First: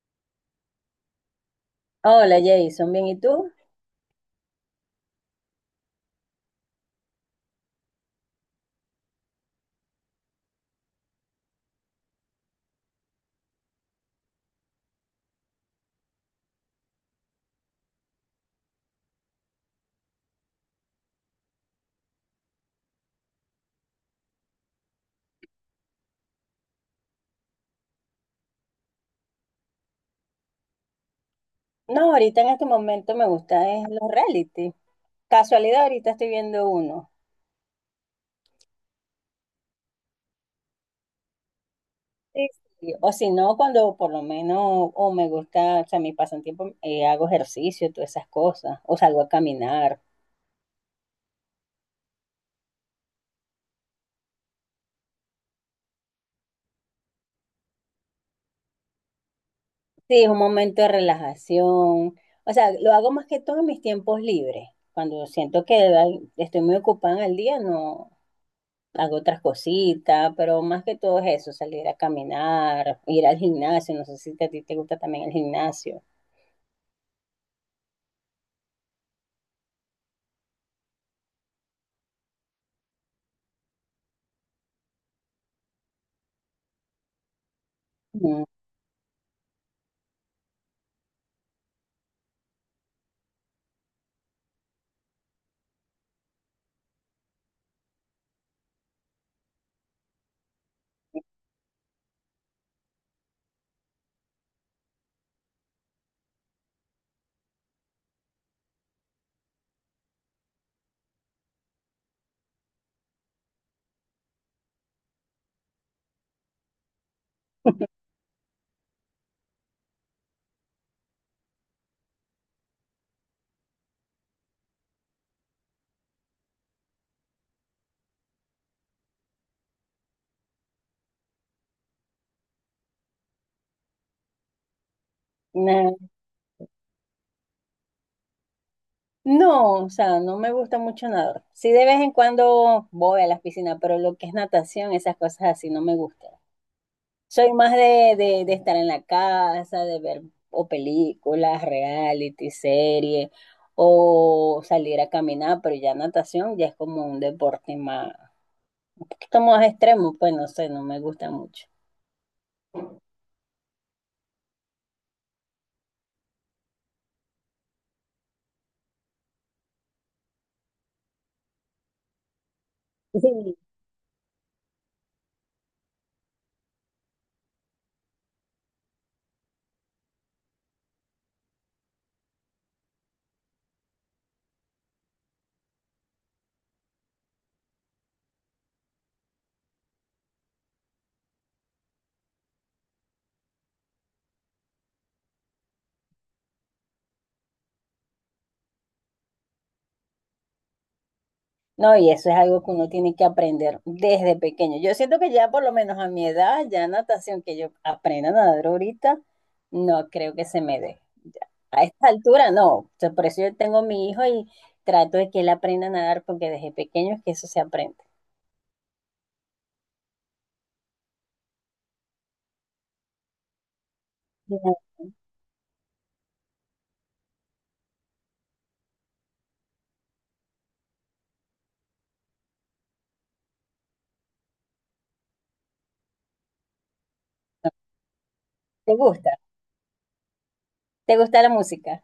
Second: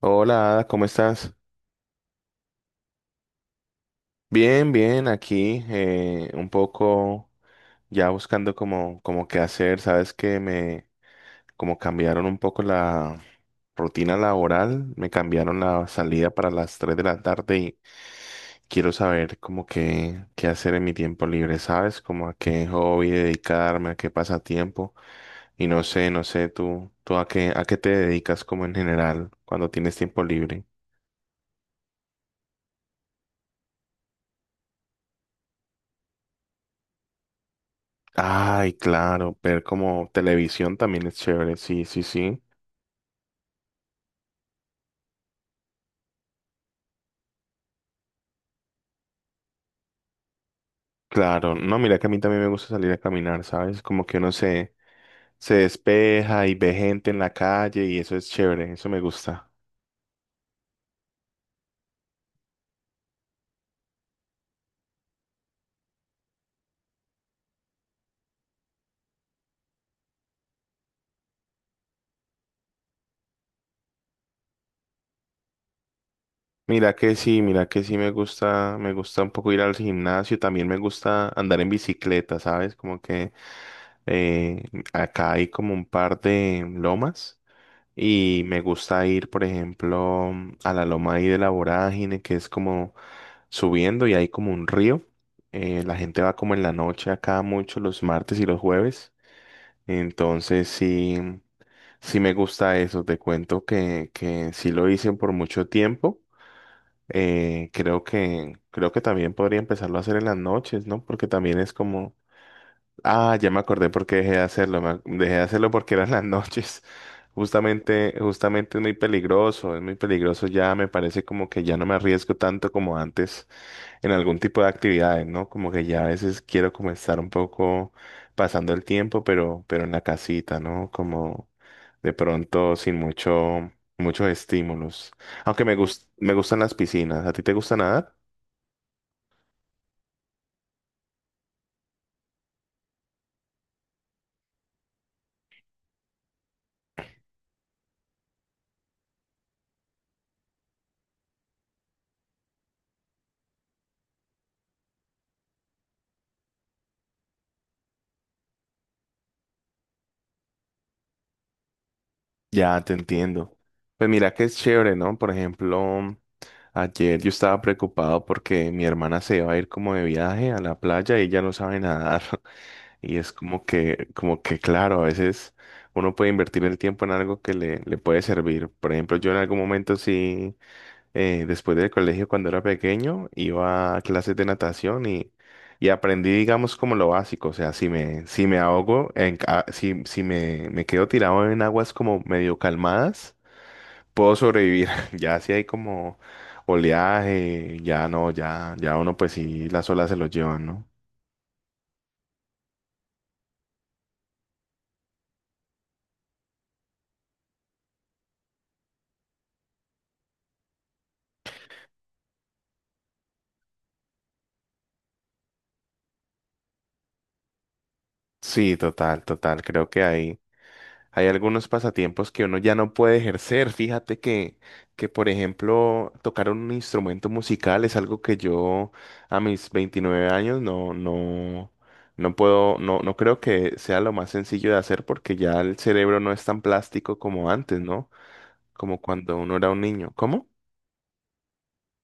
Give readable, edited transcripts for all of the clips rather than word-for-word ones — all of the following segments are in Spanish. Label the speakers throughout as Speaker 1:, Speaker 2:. Speaker 1: Hola, Ada, ¿cómo estás?
Speaker 2: Hola Jason, bien, ¿y tú?
Speaker 1: Bien, bien, aquí un poco ya buscando como, como qué hacer. Sabes que me como cambiaron un poco la rutina laboral, me cambiaron la salida para las 3 de la tarde y quiero saber como qué, qué hacer en mi tiempo libre, ¿sabes? Como a qué hobby dedicarme, a qué pasatiempo. Y no sé, no sé, tú a qué te dedicas como en general cuando tienes tiempo libre.
Speaker 2: No, ahorita en este momento me gusta es los reality. Casualidad, ahorita estoy viendo uno.
Speaker 1: Ay, claro, ver como televisión también es chévere, sí, sí, sí.
Speaker 2: Sí. O si no, cuando por lo menos, o me gusta, o sea, mi pasatiempo, hago ejercicio, todas esas cosas, o salgo a caminar.
Speaker 1: Claro, no, mira que a mí también me gusta salir a caminar, ¿sabes? Como que uno se, se despeja y ve gente en la calle y eso es chévere, eso me gusta.
Speaker 2: Sí, es un momento de relajación. O sea, lo hago más que todo en mis tiempos libres. Cuando siento que ay, estoy muy ocupada en el día, no, hago otras cositas, pero más que todo es eso, salir a caminar, ir al gimnasio, no sé si a ti te gusta también el gimnasio.
Speaker 1: Mira que sí me gusta un poco ir al gimnasio, también me gusta andar en bicicleta, ¿sabes? Como que eh, acá hay como un par de lomas. Y
Speaker 2: Mm,
Speaker 1: me gusta ir, por ejemplo, a la loma ahí de la Vorágine, que es como subiendo y hay como un río. La gente va como en la noche acá mucho, los martes y los jueves. Entonces sí, sí me gusta eso. Te cuento que sí lo hice por mucho tiempo. Creo que también podría empezarlo a hacer en las noches, ¿no? Porque también es como Ah, ya me acordé por qué dejé de hacerlo. Dejé de hacerlo porque eran las noches. Justamente, justamente es muy peligroso ya, me parece como que ya no me arriesgo tanto como antes en algún tipo de actividades, ¿no? Como que ya a veces quiero como estar un poco pasando el tiempo, pero en la casita, ¿no? Como de pronto sin mucho, muchos estímulos. Aunque
Speaker 2: nah.
Speaker 1: me gustan las piscinas. ¿A ti te gusta nadar?
Speaker 2: No, o sea, no me gusta mucho nadar. Sí, de vez en cuando voy a las piscinas, pero lo que es natación, esas cosas así no me gustan. Soy más de estar en la casa, de ver o películas, reality, series, o salir a caminar, pero ya natación ya es como un deporte más, un poquito más extremo, pues no sé, no me gusta mucho.
Speaker 1: Ya, te entiendo. Pues mira que es chévere, ¿no? Por ejemplo. Ayer yo estaba preocupado porque mi hermana se va a ir como de viaje a la playa y ella no sabe nadar. Y es
Speaker 2: Sí,
Speaker 1: como que claro, a veces uno puede invertir el tiempo en algo que le puede servir. Por ejemplo, yo en algún momento sí, después del colegio cuando era pequeño, iba a clases de natación y aprendí, digamos, como lo básico. O sea, si me, si me ahogo, en, si, si me, me quedo tirado en aguas como medio calmadas puedo sobrevivir. Ya si hay como oleaje, ya no, ya, ya uno pues sí, las olas se lo llevan, ¿no?
Speaker 2: no, y eso es algo que uno tiene que aprender desde pequeño. Yo siento que ya por lo menos a mi edad, ya natación, que yo aprenda a nadar ahorita, no creo que se me dé. Ya. A esta altura no. O sea, por eso yo tengo a mi hijo y trato de que él aprenda a nadar porque desde pequeño es que eso se aprende.
Speaker 1: Sí, total, total. Creo que hay algunos pasatiempos que uno ya no puede ejercer. Fíjate
Speaker 2: Ya.
Speaker 1: que, por ejemplo, tocar un instrumento musical es algo que yo a mis 29 años no, no, no puedo, no, no creo que sea lo más sencillo de hacer porque ya el cerebro no es tan plástico como antes, ¿no?
Speaker 2: ¿Te
Speaker 1: Como
Speaker 2: gusta?
Speaker 1: cuando uno era un niño. ¿Cómo?
Speaker 2: ¿Te gusta la música?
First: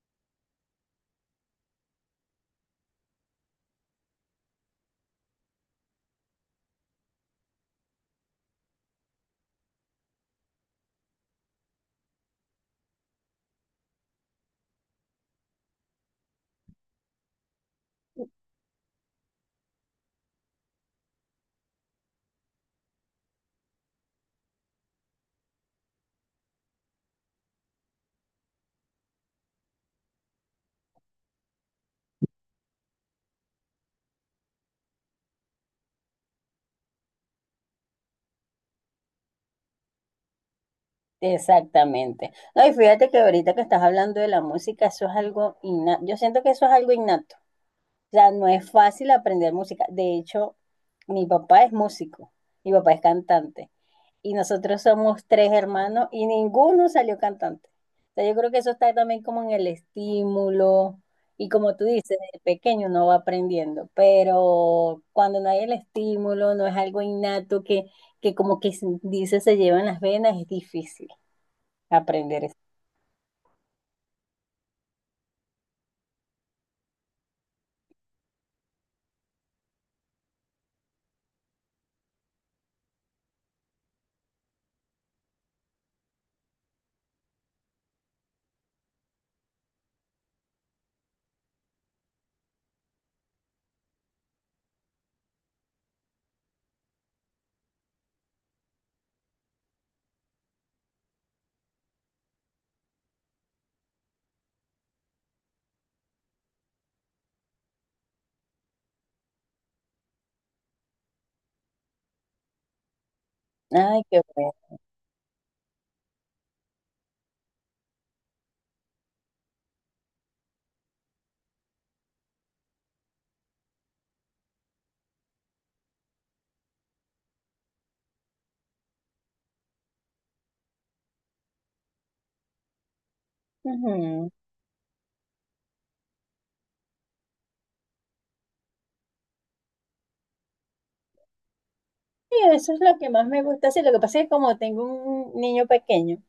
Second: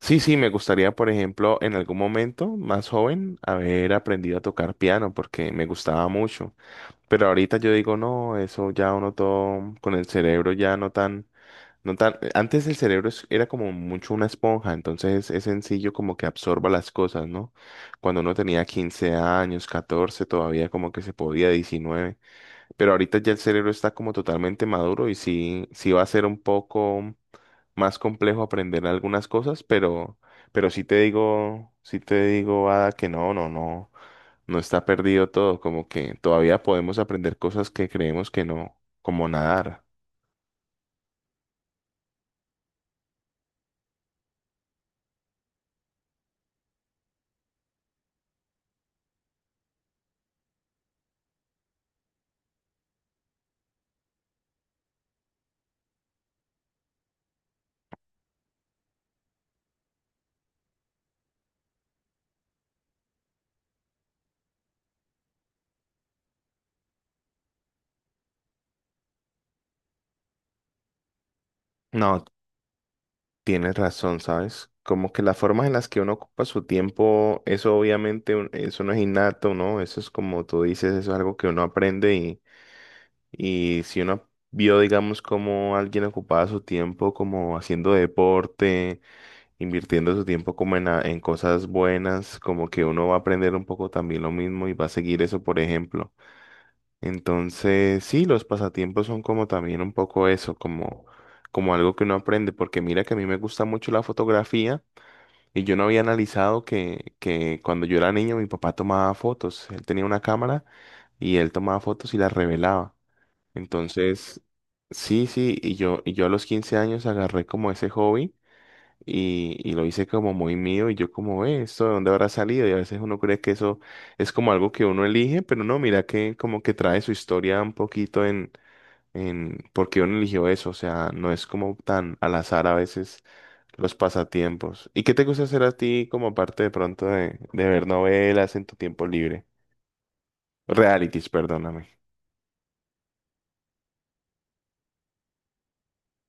Speaker 1: Sí, sí, me gustaría, por ejemplo, en algún momento más joven, haber aprendido a tocar piano porque me gustaba mucho. Pero ahorita yo digo, no, eso ya uno todo con el cerebro ya no tan, no tan. Antes el cerebro era como mucho una esponja, entonces es sencillo como que absorba las cosas, ¿no? Cuando uno tenía 15 años, 14, todavía como que se podía, 19. Pero ahorita ya el cerebro está como totalmente maduro y sí, sí va a ser un poco más complejo aprender algunas cosas, pero sí te digo, Ada, que no, no, no, no está perdido todo, como que todavía podemos aprender cosas que creemos que no, como nadar.
Speaker 2: Exactamente. No, y fíjate que ahorita que estás hablando de la música, eso es algo innato. Yo siento que eso es algo innato. O sea, no es fácil aprender música. De hecho, mi papá es músico, mi papá es cantante. Y nosotros somos tres hermanos y ninguno salió cantante. O sea, yo creo que eso está también como en el estímulo. Y como tú dices, desde pequeño uno va aprendiendo, pero cuando no hay el estímulo, no es algo innato que como que se dice se lleva en las venas, es difícil
Speaker 1: No,
Speaker 2: aprender eso.
Speaker 1: tienes razón, ¿sabes? Como que las formas en las que uno ocupa su tiempo, eso obviamente, eso no es innato, ¿no? Eso es como tú dices, eso es algo que uno aprende. Y si uno vio, digamos, cómo alguien ocupaba su tiempo como haciendo deporte, invirtiendo su tiempo como en, en cosas buenas, como que uno va a aprender un poco también lo mismo y va a seguir eso, por ejemplo. Entonces, sí, los pasatiempos son como también un poco eso, como, como algo que uno aprende, porque mira que a mí me gusta mucho la fotografía. Y yo no había analizado que cuando yo era niño mi papá tomaba fotos. Él tenía una cámara y él tomaba fotos y las revelaba.
Speaker 2: Ay, qué
Speaker 1: Entonces,
Speaker 2: bueno.
Speaker 1: sí, sí, y yo a los 15 años agarré como ese hobby y lo hice como muy mío y yo como, ¿esto de dónde habrá salido? Y a veces uno cree que eso es como algo que uno elige, pero no, mira que como que trae su historia un poquito en por qué uno eligió eso, o sea, no es como tan al azar a veces los
Speaker 2: Ujú.
Speaker 1: pasatiempos. ¿Y qué te gusta hacer a ti como parte de pronto de ver novelas en tu tiempo libre? Realities, perdóname.
Speaker 2: Sí, eso es lo que más me gusta. Sí, lo que pasa es que como tengo un niño pequeño,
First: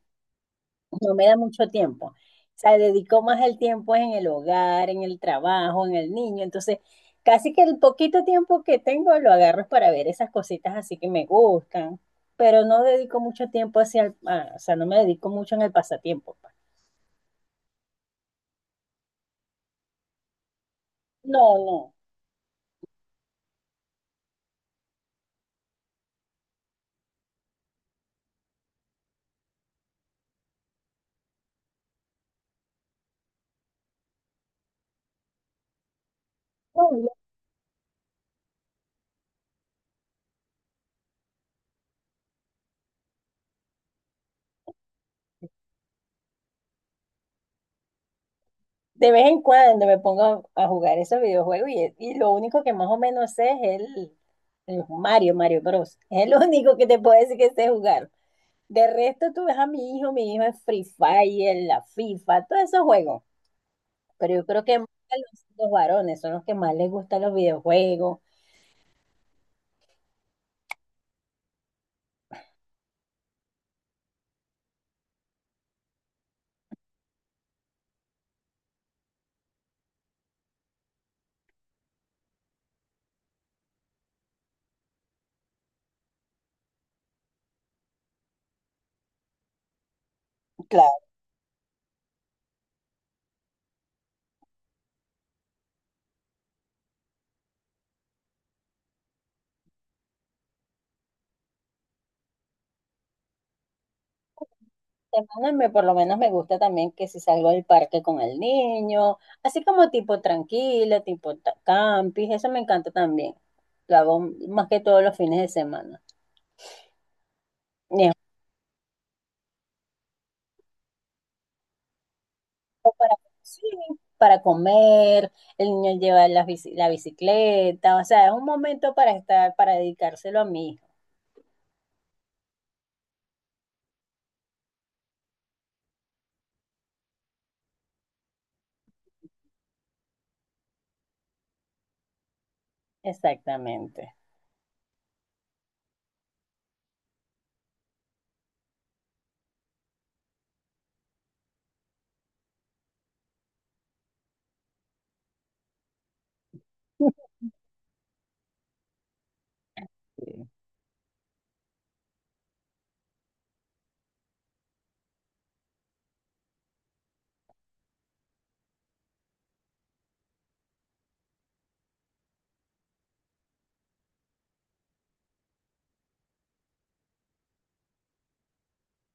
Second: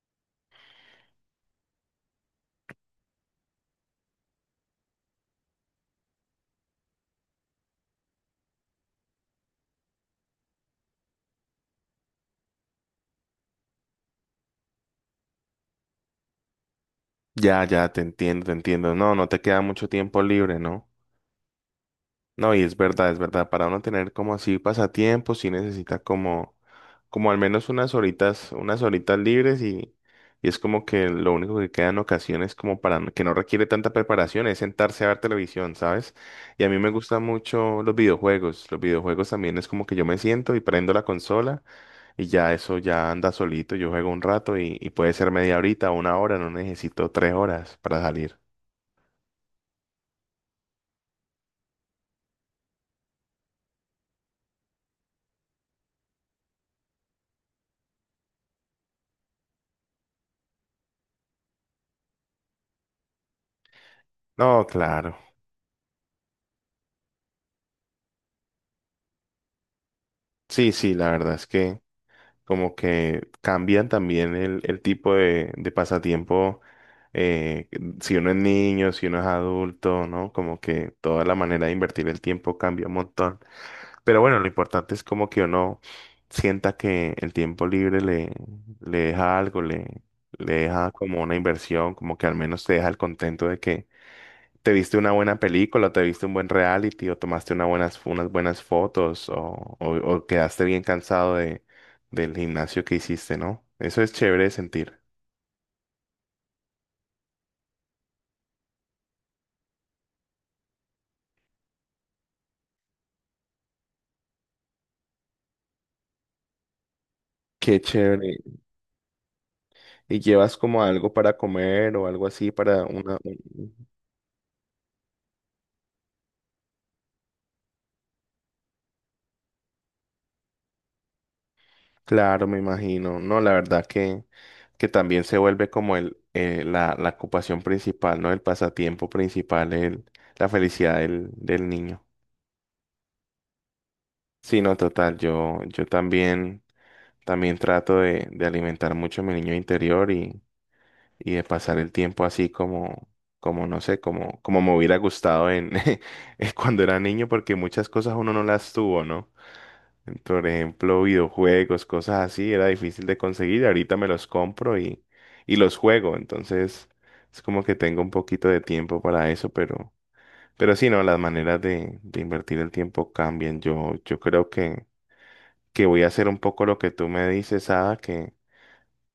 Speaker 2: no me da mucho tiempo. O sea, dedicó más el tiempo en el hogar, en el trabajo, en el niño. Entonces, casi que el poquito tiempo que tengo lo agarro es para ver esas cositas así que me gustan, pero no dedico mucho tiempo hacia el, ah, o sea, no me dedico mucho en el pasatiempo, pues.
Speaker 1: Ya, ya, te entiendo, te entiendo. No, no te queda mucho tiempo libre, ¿no?
Speaker 2: No, no.
Speaker 1: No, y es verdad, es verdad. Para uno tener como así pasatiempos, sí necesita como, como al menos unas horitas libres y es como que lo único que queda en ocasiones como para, que no requiere tanta preparación, es sentarse a ver televisión, ¿sabes? Y a mí
Speaker 2: No,
Speaker 1: me
Speaker 2: yo
Speaker 1: gustan mucho los videojuegos. Los videojuegos también es como que yo me siento y prendo la consola y ya eso ya anda solito. Yo juego un rato y puede ser media horita, una hora, no necesito tres horas para salir.
Speaker 2: De vez en cuando me pongo a jugar esos videojuegos y lo único que más o menos sé es el Mario, Mario Bros. Es el único que te puedo decir que sé jugar. De resto, tú ves a mi hijo es Free Fire, la FIFA, todos esos juegos. Pero yo creo
Speaker 1: No,
Speaker 2: que más
Speaker 1: claro.
Speaker 2: a los varones son los que más les gustan los videojuegos.
Speaker 1: Sí, sí, la verdad es que como que cambian también el tipo de pasatiempo, eh, si uno es niño, si uno es adulto, ¿no? Como que toda la manera de invertir el tiempo cambia un montón. Pero bueno, lo importante es como que uno sienta que el tiempo libre le, le deja algo, le deja
Speaker 2: Claro,
Speaker 1: como una inversión, como que al menos te deja el contento de que ¿te viste una buena película, te viste un buen reality, o tomaste una buenas, unas buenas fotos, o, o quedaste bien cansado de, del gimnasio que hiciste, ¿no? Eso es chévere de sentir.
Speaker 2: te mandan, por lo menos me gusta también que si salgo al parque con el niño, así como tipo tranquila, tipo campis, eso me encanta también. Lo hago más que todos los fines de semana.
Speaker 1: Qué
Speaker 2: Y es-
Speaker 1: chévere. ¿Y llevas como algo para comer o algo así para una...
Speaker 2: sí,
Speaker 1: un-
Speaker 2: para comer, el niño lleva la bicicleta, o sea, es un momento para estar, para dedicárselo a mi hijo.
Speaker 1: Claro, me imagino. No, la verdad que también se vuelve como el, la, la ocupación principal, ¿no? El pasatiempo principal, el, la felicidad del, del niño.
Speaker 2: Exactamente.
Speaker 1: Sí, no, total. Yo también, también trato de alimentar mucho a mi niño interior y de pasar el tiempo así como, como no sé, como, como me hubiera gustado en en cuando era
Speaker 2: Sí,
Speaker 1: niño, porque muchas cosas uno no las tuvo, ¿no? Por ejemplo, videojuegos, cosas así, era difícil de conseguir. Ahorita me los compro y los juego. Entonces, es como que tengo un poquito de tiempo para eso, pero sí, no, las maneras de invertir el tiempo cambian. Yo creo que voy a hacer un poco lo que tú me dices, Ada,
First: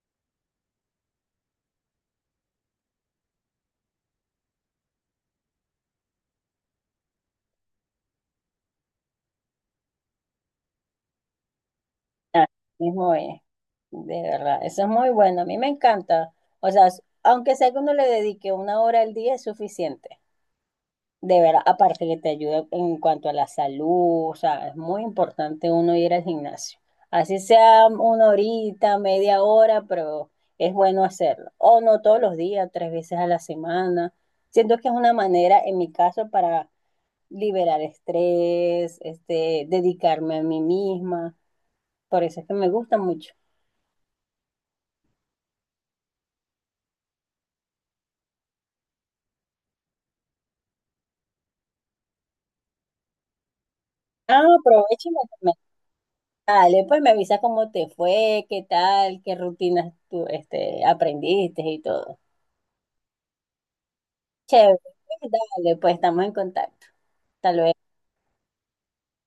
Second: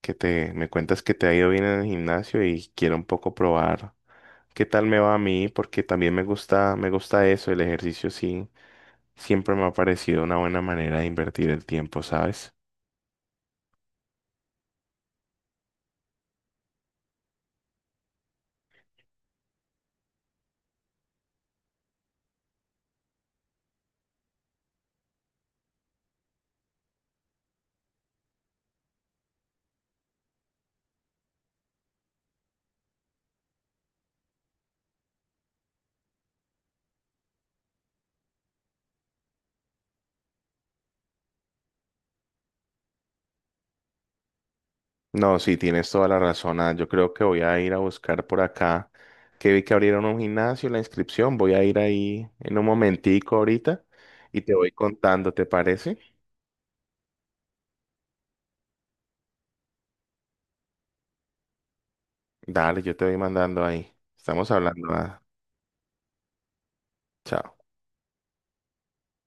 Speaker 1: que te me cuentas que te ha ido bien en el gimnasio y quiero un poco probar qué tal me va a mí, porque también me gusta eso, el ejercicio sí, siempre me ha parecido una buena manera de invertir el tiempo, ¿sabes?
Speaker 2: es muy, de verdad, eso es muy bueno, a mí me encanta. O sea, aunque sea que uno le dedique una hora al día es suficiente, de verdad, aparte que te ayuda en cuanto a la salud, o sea, es muy importante uno ir al gimnasio. Así sea una horita, media hora, pero es bueno hacerlo. O no todos los días, tres veces a la semana. Siento que es una manera, en mi caso, para liberar estrés, este, dedicarme a mí misma. Por eso es que me gusta mucho.
Speaker 1: No, sí, tienes toda la razón, Ada. Yo creo que voy a ir a buscar por acá, que vi que abrieron un gimnasio, la inscripción, voy a ir ahí en un momentico ahorita y
Speaker 2: Ah,
Speaker 1: te voy
Speaker 2: aprovecha y me
Speaker 1: contando, ¿te
Speaker 2: comenta.
Speaker 1: parece?
Speaker 2: Dale, pues me avisa cómo te fue, qué tal, qué rutinas tú este, aprendiste y todo.
Speaker 1: Dale, yo te voy mandando ahí. Estamos
Speaker 2: Chévere,
Speaker 1: hablando, Ada.
Speaker 2: pues, dale, pues estamos en contacto. Hasta
Speaker 1: Chao.
Speaker 2: luego.